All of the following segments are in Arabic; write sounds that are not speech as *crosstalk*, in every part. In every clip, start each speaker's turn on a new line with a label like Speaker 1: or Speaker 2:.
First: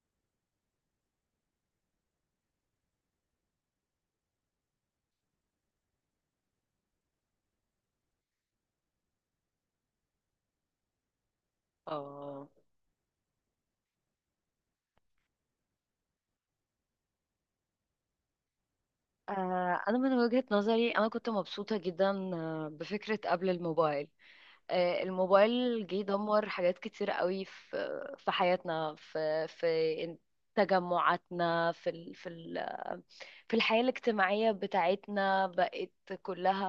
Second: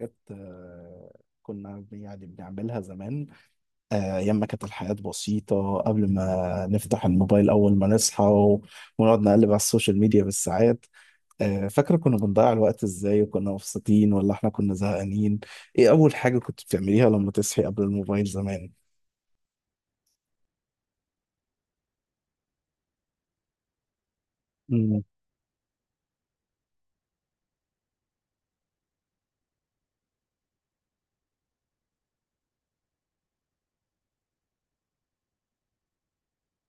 Speaker 1: حاجات كنا يعني بنعملها زمان. أيام ما كانت الحياة بسيطة قبل ما نفتح الموبايل أول ما نصحى ونقعد نقلب على السوشيال ميديا بالساعات. فاكرة كنا
Speaker 2: اه
Speaker 1: بنضيع الوقت إزاي وكنا مبسوطين ولا إحنا كنا زهقانين؟ إيه أول حاجة كنت بتعمليها لما تصحي قبل الموبايل زمان؟
Speaker 2: أنا من وجهة نظري أنا كنت مبسوطة جدا بفكرة قبل الموبايل.
Speaker 1: مم،
Speaker 2: الموبايل جه دمر حاجات كتير قوي في حياتنا، في تجمعاتنا، في ال في ال في الحياة الاجتماعية بتاعتنا، بقت كلها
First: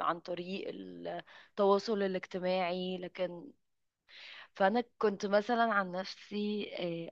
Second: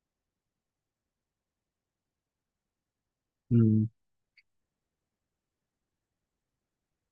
Speaker 2: عن طريق التواصل الاجتماعي. لكن
Speaker 1: مم،
Speaker 2: فأنا كنت مثلا عن نفسي،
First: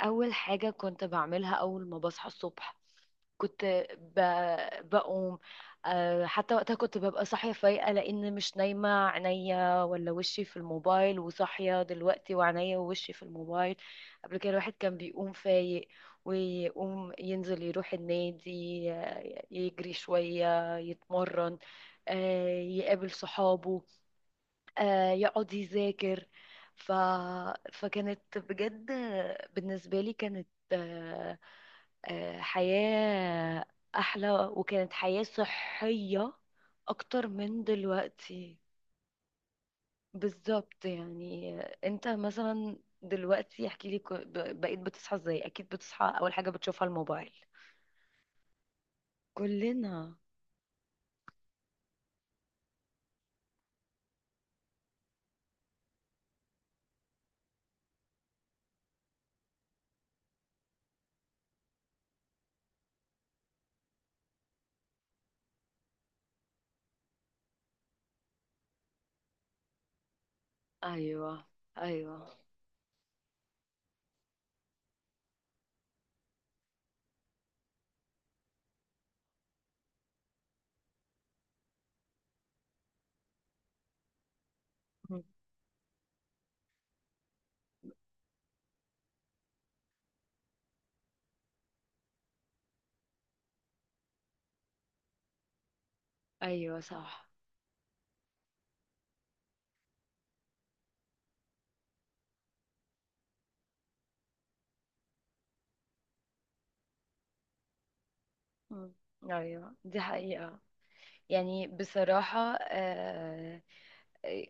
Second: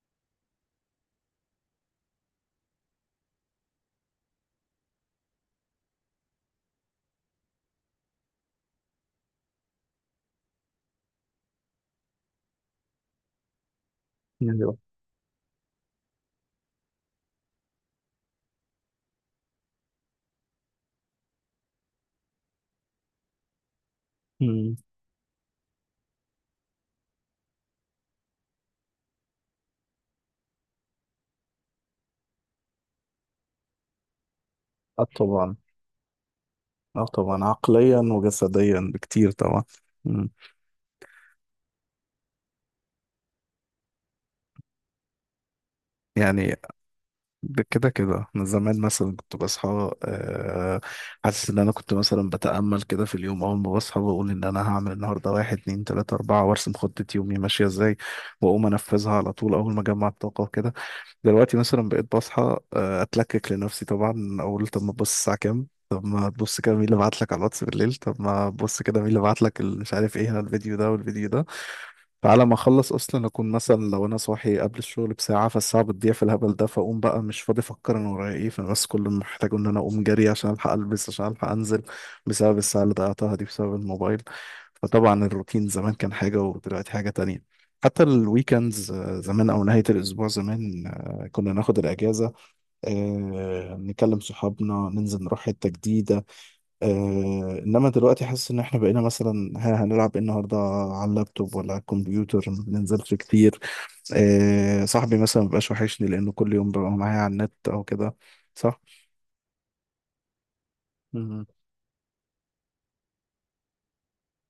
Speaker 2: أول حاجة كنت بعملها أول ما بصحى الصبح كنت ب... بقوم. حتى وقتها كنت ببقى صاحية فايقة، لأن مش نايمة عينيا ولا وشي في الموبايل، وصاحية دلوقتي وعينيا ووشي في الموبايل. قبل كده الواحد
Speaker 1: أيوه،
Speaker 2: كان بيقوم فايق، ويقوم ينزل يروح النادي، يجري شوية يتمرن، يقابل صحابه،
Speaker 1: مم.
Speaker 2: يقعد يذاكر. ف... فكانت بجد بالنسبة لي كانت، حياة أحلى، وكانت
Speaker 1: اه
Speaker 2: حياة
Speaker 1: طبعا.
Speaker 2: صحية
Speaker 1: اه
Speaker 2: أكتر
Speaker 1: طبعا،
Speaker 2: من
Speaker 1: عقليا
Speaker 2: دلوقتي.
Speaker 1: وجسديا بكتير طبعا. مم.
Speaker 2: بالظبط. يعني أنت مثلا دلوقتي احكي لي، بقيت بتصحى ازاي؟ أكيد بتصحى أول حاجة
Speaker 1: يعني
Speaker 2: بتشوفها الموبايل.
Speaker 1: ده كده كده انا زمان مثلا كنت بصحى،
Speaker 2: كلنا.
Speaker 1: حاسس ان انا كنت مثلا بتأمل كده في اليوم اول ما بصحى، بقول ان انا هعمل النهارده واحد اتنين تلاتة اربعة وارسم خطة يومي ماشية ازاي، واقوم انفذها على طول اول ما اجمع الطاقة وكده. دلوقتي مثلا بقيت بصحى، اتلكك لنفسي طبعا، اقول طب ما تبص الساعة كام، طب ما تبص كده مين اللي بعت لك على الواتس بالليل، طب ما تبص كده مين اللي بعت لك مش عارف ايه، هنا الفيديو ده والفيديو ده.
Speaker 2: أيوه. أيوه.
Speaker 1: فعلى ما اخلص اصلا اكون مثلا لو انا صاحي قبل الشغل بساعه، فالساعه بتضيع في الهبل ده، فاقوم بقى مش فاضي افكر انا ورايا ايه، فبس كل اللي محتاجه ان انا اقوم جري عشان الحق البس عشان الحق انزل، بسبب الساعه اللي ضيعتها دي بسبب الموبايل. فطبعا الروتين زمان كان حاجه ودلوقتي حاجه تانية. حتى الويكندز زمان او نهايه الاسبوع زمان، كنا ناخد الاجازه، نكلم صحابنا، ننزل نروح حته جديده.
Speaker 2: أيوه،
Speaker 1: آه،
Speaker 2: صح.
Speaker 1: انما دلوقتي حاسس ان احنا بقينا مثلا هنلعب إيه النهارده على اللابتوب ولا على الكمبيوتر، ما بننزلش كتير. آه، صاحبي مثلا مبقاش وحشني لانه كل يوم ببقى معايا على النت او كده. صح؟
Speaker 2: أيوه، دي حقيقة.
Speaker 1: مم.
Speaker 2: يعني بصراحة،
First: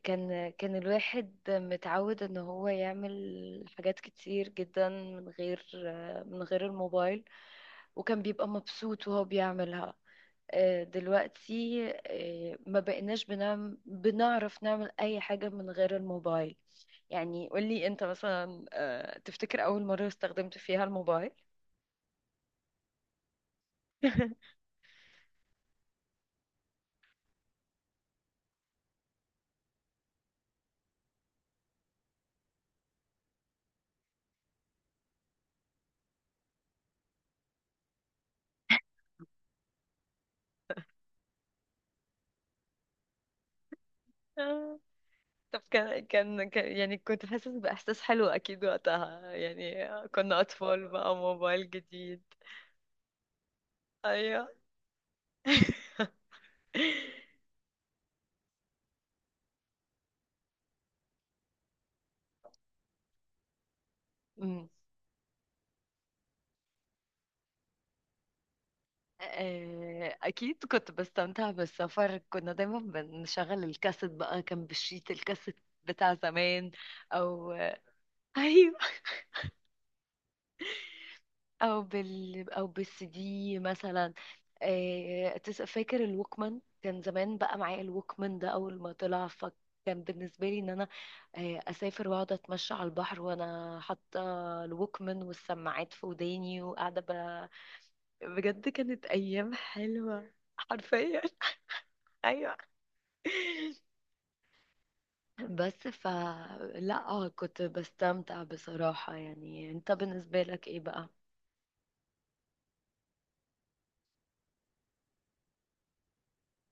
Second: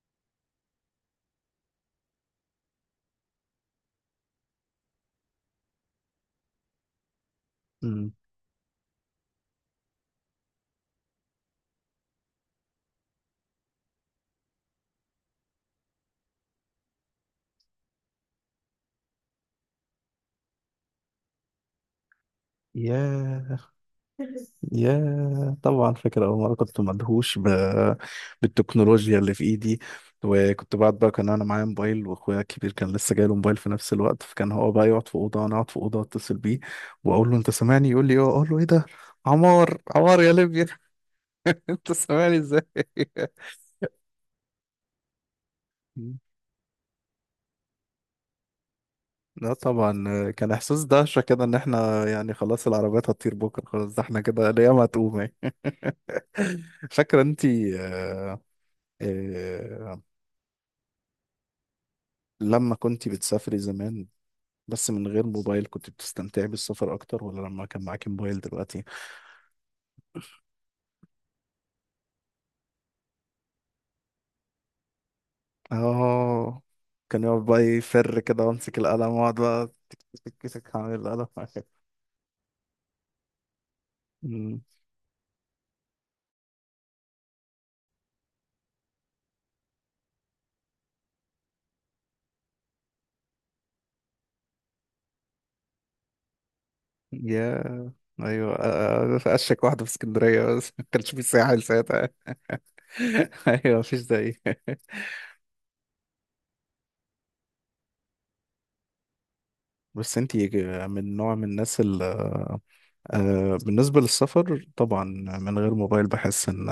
Speaker 2: كان الواحد متعود ان هو يعمل حاجات كتير جدا من غير، من غير الموبايل،
Speaker 1: مم.
Speaker 2: وكان بيبقى مبسوط وهو بيعملها. دلوقتي ما بقيناش بنعرف نعمل اي حاجة من غير الموبايل. يعني قولي انت مثلا، تفتكر اول مرة استخدمت فيها الموبايل؟
Speaker 1: ياه، يا طبعا فاكر أول مرة كنت مدهوش بالتكنولوجيا اللي في إيدي. وكنت بعد بقى كان أنا معايا موبايل وأخويا الكبير كان لسه جاي له موبايل في نفس الوقت، فكان هو بقى يقعد في أوضة وأنا أقعد في أوضة أتصل بيه وأقول له أنت سامعني، يقول لي أه، أقول له إيه ده، عمار عمار يا ليبيا. *laughs* أنت سامعني إزاي؟
Speaker 2: *laughs* طب يعني كنت حاسس بإحساس حلو أكيد وقتها،
Speaker 1: لا
Speaker 2: يعني
Speaker 1: طبعا
Speaker 2: كنا
Speaker 1: كان إحساس
Speaker 2: أطفال بقى،
Speaker 1: دهشة كده إن
Speaker 2: موبايل
Speaker 1: إحنا
Speaker 2: جديد.
Speaker 1: يعني خلاص العربيات هتطير بكرة، خلاص ده إحنا
Speaker 2: أيوه.
Speaker 1: كده الأيام هتقوم يعني.
Speaker 2: *laughs*
Speaker 1: *laughs* فاكرة أنتي آه، لما كنت بتسافري زمان
Speaker 2: أمم.
Speaker 1: بس من غير موبايل كنت بتستمتعي بالسفر اكتر ولا لما كان معاكي موبايل دلوقتي؟
Speaker 2: أكيد كنت بستمتع بالسفر. كنا دايما بنشغل الكاسيت بقى، كان بالشيت الكاسيت بتاع
Speaker 1: اه،
Speaker 2: زمان.
Speaker 1: كان يقعد
Speaker 2: أو
Speaker 1: بقى يفر
Speaker 2: *laughs*
Speaker 1: كده وامسك
Speaker 2: أيوه.
Speaker 1: القلم واقعد بقى تك. تك تك تك هعمل القلم.
Speaker 2: او بالسي دي مثلا.
Speaker 1: أمم،
Speaker 2: فاكر الوكمان، كان زمان بقى معايا الوكمان ده اول ما طلع، فكان بالنسبه لي ان انا اسافر واقعد اتمشى على البحر وانا حاطه الوكمان والسماعات في وداني وقاعده
Speaker 1: يا ايوه،
Speaker 2: بجد كانت
Speaker 1: في
Speaker 2: ايام
Speaker 1: اشك واحده في
Speaker 2: حلوه
Speaker 1: اسكندريه بس. *laughs* ما كانش
Speaker 2: حرفيا.
Speaker 1: في ساحل
Speaker 2: *laughs*
Speaker 1: ساعتها.
Speaker 2: ايوه.
Speaker 1: *laughs* ايوه، مفيش زي.
Speaker 2: بس ف لا، كنت بستمتع بصراحه. يعني انت
Speaker 1: *laughs* بس
Speaker 2: بالنسبه
Speaker 1: انتي
Speaker 2: لك ايه بقى؟
Speaker 1: من نوع من الناس اللي بالنسبة للسفر طبعا من غير موبايل بحس ان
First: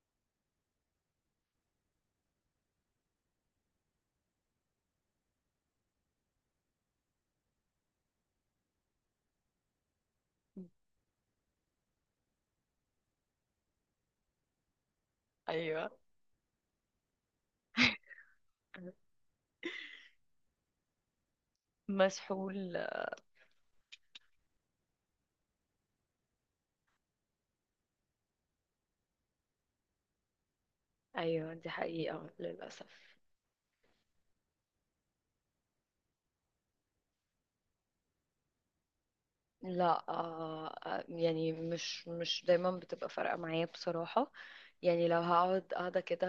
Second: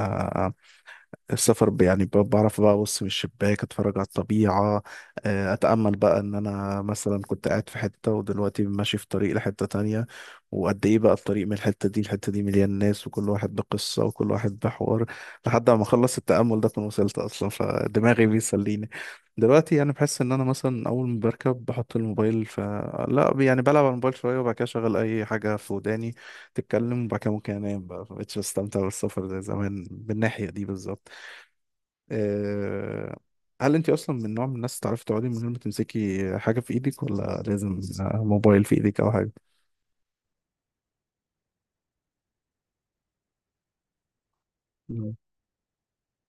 Speaker 1: السفر بعرف بقى ابص من الشباك اتفرج على الطبيعه، اتامل بقى ان انا مثلا كنت قاعد في حته ودلوقتي ماشي في طريق لحته تانية، وقد ايه بقى الطريق من الحته دي الحته دي مليان ناس وكل واحد بقصه وكل واحد بحوار، لحد ما
Speaker 2: ايوه.
Speaker 1: اخلص التامل ده اكون وصلت اصلا، فدماغي بيسليني. دلوقتي يعني بحس ان انا مثلا اول ما بركب بحط الموبايل،
Speaker 2: مسحول.
Speaker 1: لا، يعني بلعب على الموبايل شويه وبعد كده اشغل اي حاجه في وداني تتكلم وبعد كده ممكن انام بقى، مبقتش بستمتع بالسفر زي زمان بالناحية دي بالظبط.
Speaker 2: ايوه، دي حقيقة للأسف.
Speaker 1: آه، هل انت اصلا من نوع من الناس تعرفي تقعدي من غير ما تمسكي حاجه في ايدك ولا لازم موبايل في ايدك او حاجه؟
Speaker 2: لا يعني مش دايما بتبقى فارقة معايا بصراحة. يعني
Speaker 1: مم.
Speaker 2: لو هقعد قاعدة كده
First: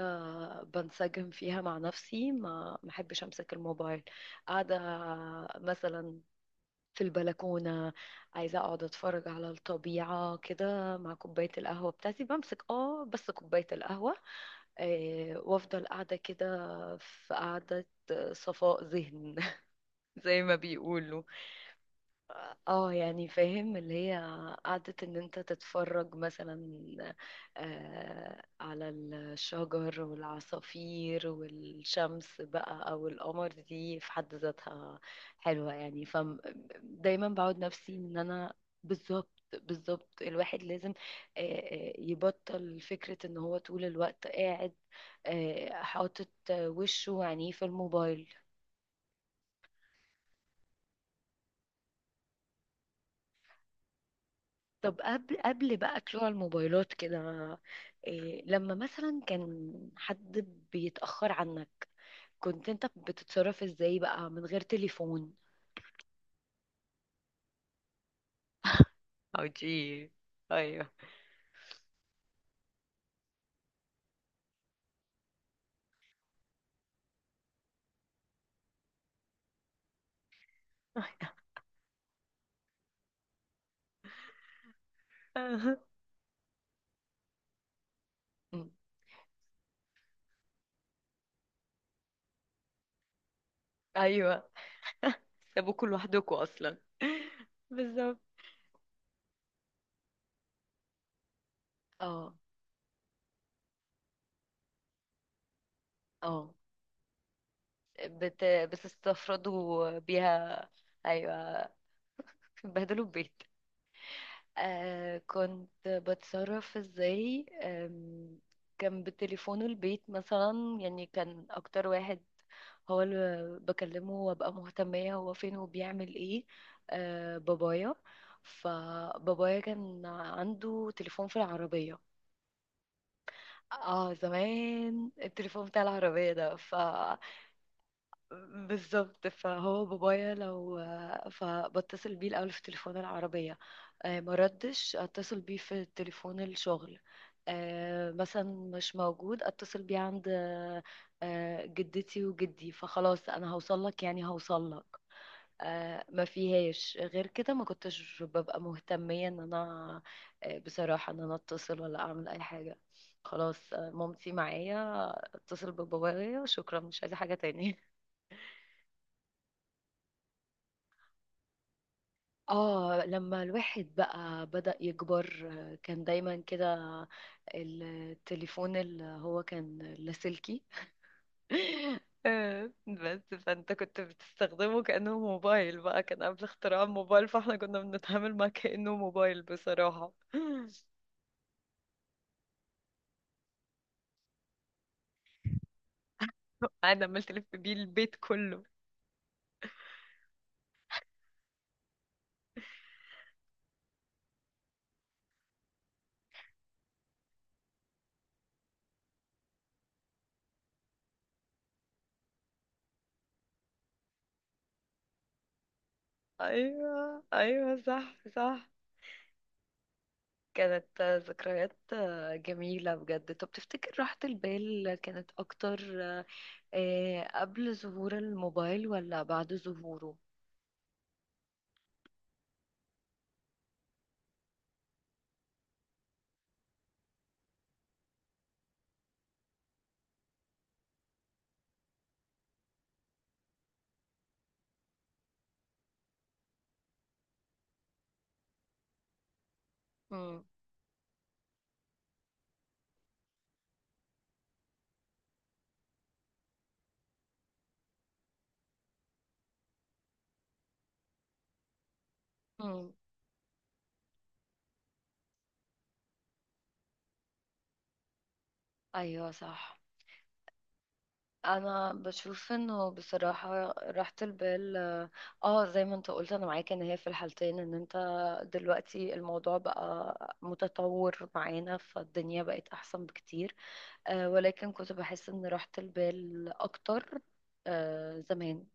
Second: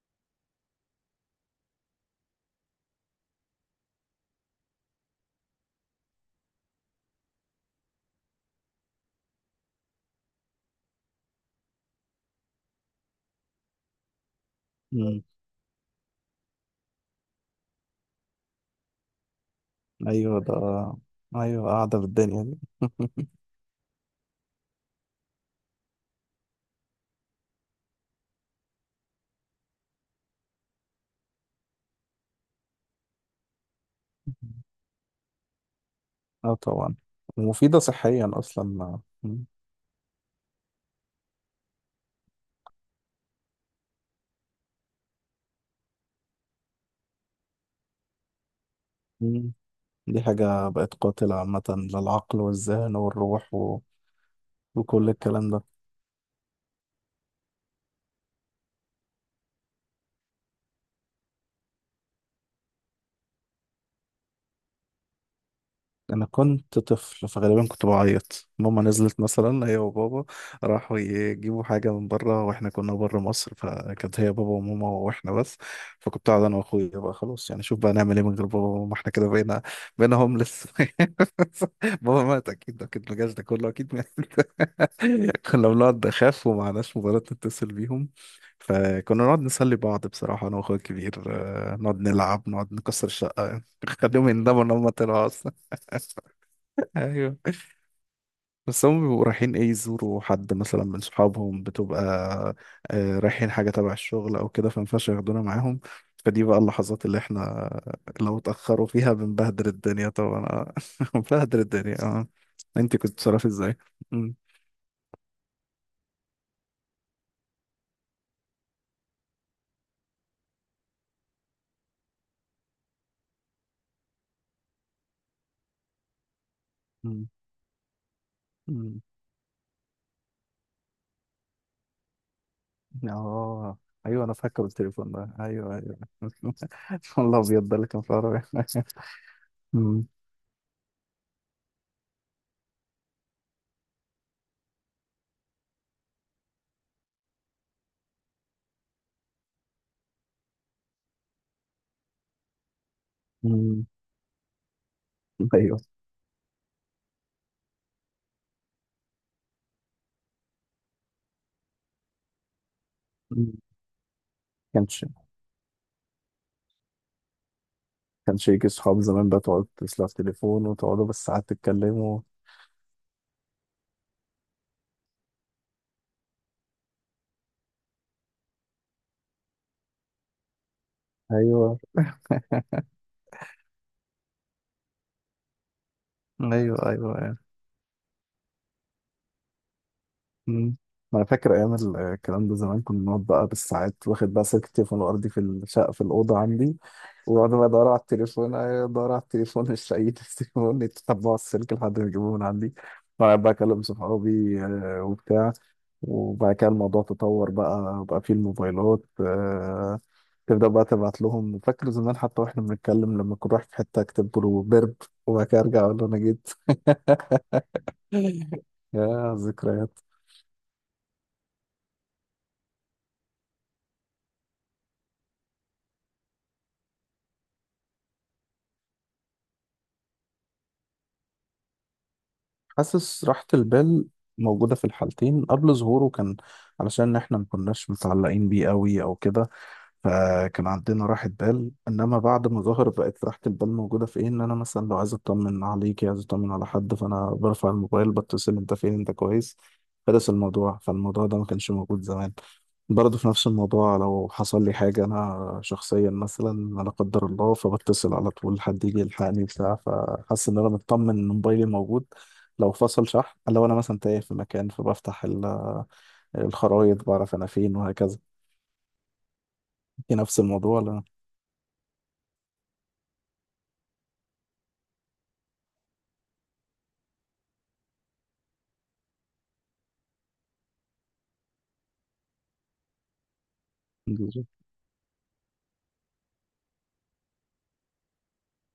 Speaker 2: بنسجم فيها مع نفسي، ما محبش امسك الموبايل. قاعدة مثلا في البلكونة، عايزة اقعد اتفرج على الطبيعة كده مع كوباية القهوة بتاعتي، بمسك اه بس كوباية القهوة،
Speaker 1: مم.
Speaker 2: وافضل قاعدة كده في قعدة صفاء ذهن *laughs*
Speaker 1: ايوه
Speaker 2: زي
Speaker 1: ده.
Speaker 2: ما بيقولوا.
Speaker 1: ايوه، قاعده بالدنيا دي.
Speaker 2: اه يعني
Speaker 1: *laughs*
Speaker 2: فاهم اللي هي قعدة ان انت تتفرج مثلا على الشجر والعصافير والشمس بقى او القمر، دي في حد ذاتها حلوة يعني،
Speaker 1: اه طبعا،
Speaker 2: فدايما بعود
Speaker 1: ومفيده
Speaker 2: نفسي ان
Speaker 1: صحيا
Speaker 2: انا.
Speaker 1: اصلا.
Speaker 2: بالظبط
Speaker 1: مم.
Speaker 2: بالظبط، الواحد لازم يبطل فكرة ان هو طول الوقت قاعد حاطط وشه وعينيه في الموبايل.
Speaker 1: مم. دي حاجه بقت قاتله عامه للعقل والذهن والروح
Speaker 2: طب
Speaker 1: وكل
Speaker 2: قبل
Speaker 1: الكلام ده.
Speaker 2: قبل بقى طلوع الموبايلات كده، إيه لما مثلا كان حد بيتأخر عنك، كنت انت بتتصرف ازاي بقى من غير تليفون؟
Speaker 1: انا كنت طفل فغالبا كنت بعيط. ماما نزلت
Speaker 2: او
Speaker 1: مثلا
Speaker 2: جي.
Speaker 1: هي وبابا
Speaker 2: ايوه.
Speaker 1: راحوا يجيبوا حاجه من بره، واحنا كنا بره مصر، فكانت هي بابا وماما واحنا بس، فكنت قاعد انا واخويا بقى خلاص يعني شوف بقى نعمل ايه من غير بابا وماما احنا كده، بقينا، هوملس. *laughs* بابا مات، اكيد اكيد ما جاش، ده كله اكيد مات. *laughs* كنا
Speaker 2: *laughs*
Speaker 1: بنقعد نخاف ومعناش موبايلات نتصل بيهم،
Speaker 2: مم.
Speaker 1: فكنا نقعد نسلي بعض بصراحه انا واخويا الكبير، نقعد نلعب، نقعد نكسر الشقه، *laughs* نخليهم
Speaker 2: ايوه،
Speaker 1: يندموا ان هم طلعوا اصلا.
Speaker 2: سابوكوا لوحدكم اصلا.
Speaker 1: ايوه.
Speaker 2: بالظبط.
Speaker 1: بس هم بيبقوا رايحين ايه، يزوروا حد مثلا من صحابهم، بتبقى
Speaker 2: اه
Speaker 1: رايحين حاجه تبع الشغل او كده، فمينفعش ياخدونا معاهم. فدي
Speaker 2: اه،
Speaker 1: بقى اللحظات اللي احنا لو اتاخروا فيها بنبهدل
Speaker 2: بتستفردوا
Speaker 1: الدنيا طبعا
Speaker 2: بيها.
Speaker 1: آه. *laughs* بنبهدل
Speaker 2: ايوه،
Speaker 1: الدنيا، اه. انت
Speaker 2: بتبهدلوا
Speaker 1: كنت
Speaker 2: البيت.
Speaker 1: بتصرفي ازاي؟ مم.
Speaker 2: آه كنت بتصرف ازاي؟ كان بتليفونه البيت مثلا، يعني كان اكتر واحد هو اللي بكلمه وابقى مهتمية هو فين وبيعمل ايه
Speaker 1: مم.
Speaker 2: آه بابايا.
Speaker 1: مم.
Speaker 2: فبابايا كان عنده تليفون في العربية.
Speaker 1: اه،
Speaker 2: اه،
Speaker 1: ايوه، انا فاكر
Speaker 2: زمان
Speaker 1: التليفون ده،
Speaker 2: التليفون
Speaker 1: ايوه
Speaker 2: بتاع
Speaker 1: ايوه.
Speaker 2: العربية ده ف
Speaker 1: *laughs* والله ابيض ده اللي كان في العربية. *laughs*
Speaker 2: بالظبط. فهو
Speaker 1: مم.
Speaker 2: بابايا لو فبتصل بيه الأول في تليفون العربية، ما ردش اتصل بيه في تليفون الشغل، مثلا مش موجود اتصل بيه عند جدتي وجدي، فخلاص انا هوصل
Speaker 1: مم.
Speaker 2: لك يعني هوصل لك.
Speaker 1: ايوه.
Speaker 2: ما فيهاش غير كده. ما كنتش ببقى مهتمية ان انا بصراحة ان انا اتصل ولا اعمل اي حاجة.
Speaker 1: مم.
Speaker 2: خلاص مامتي
Speaker 1: كانش.
Speaker 2: معايا، اتصل ببابايا شكرا، مش عايزة حاجة تاني. *laughs*
Speaker 1: يجي صحاب زمان بقى تقعد تتصل على التليفون وتقعدوا بالساعات تتكلموا؟
Speaker 2: اه لما الواحد بقى بدأ يكبر، كان دايما كده التليفون اللي هو كان لاسلكي.
Speaker 1: ايوه.
Speaker 2: *laughs*
Speaker 1: *laughs*
Speaker 2: بس فانت كنت بتستخدمه كأنه موبايل بقى، كان قبل
Speaker 1: ايوه
Speaker 2: اختراع
Speaker 1: ايوه
Speaker 2: الموبايل،
Speaker 1: يعني.
Speaker 2: فاحنا كنا بنتعامل معاه كأنه موبايل بصراحة. *laughs*
Speaker 1: أمم. ما انا فاكر ايام الكلام ده زمان، كنا بنقعد بقى بالساعات، واخد بقى سلك التليفون الارضي في الشقه في الاوضه عندي،
Speaker 2: انا عملت الف
Speaker 1: واقعد بقى
Speaker 2: بيه
Speaker 1: ادور على
Speaker 2: البيت
Speaker 1: التليفون،
Speaker 2: كله.
Speaker 1: أيوة، ادور على التليفون مش لاقي *laughs* التليفون، يتتبعوا السلك لحد ما يجيبوه من عندي، وأقعد بقى اكلم صحابي وبتاع. وبعد كده الموضوع تطور، بقى فيه الموبايلات، تبدأ بقى تبعت لهم. فاكر زمان حتى واحنا بنتكلم لما كنت رايح في حتة اكتب له برب، وبعد كده ارجع اقول له انا جيت.
Speaker 2: ايوه ايوه، صح صح.
Speaker 1: *laughs* يا ذكريات.
Speaker 2: كانت ذكريات جميلة بجد. طب تفتكر راحة البال كانت اكتر إيه، قبل ظهور الموبايل ولا بعد ظهوره؟
Speaker 1: حاسس راحة البال موجودة في الحالتين. قبل ظهوره كان علشان احنا ما كناش متعلقين بيه قوي او كده، فكان عندنا راحة بال. انما بعد ما ظهر بقت راحة البال موجودة في ايه، ان انا مثلا لو عايز اطمن عليكي عايز اطمن على حد، فانا برفع الموبايل بتصل، انت فين، انت كويس، خلص
Speaker 2: مم.
Speaker 1: الموضوع، فالموضوع ده ما كانش موجود زمان. برضه في نفس الموضوع، لو حصل لي حاجة انا شخصيا مثلا لا قدر الله، فبتصل على طول حد يجي يلحقني بتاع، فحاسس ان انا مطمن ان موبايلي موجود، لو
Speaker 2: مم.
Speaker 1: فصل شحن، لو انا مثلا تايه في مكان فبفتح الخرايط بعرف انا فين وهكذا.
Speaker 2: ايوه صح.
Speaker 1: في نفس الموضوع.
Speaker 2: انا بشوف انه بصراحة راحة البال اه، زي ما انت قلت انا معاك ان هي في الحالتين. ان انت دلوقتي الموضوع بقى متطور معانا فالدنيا بقت احسن بكتير، آه
Speaker 1: لا.
Speaker 2: ولكن كنت بحس ان راحة البال اكتر آه زمان.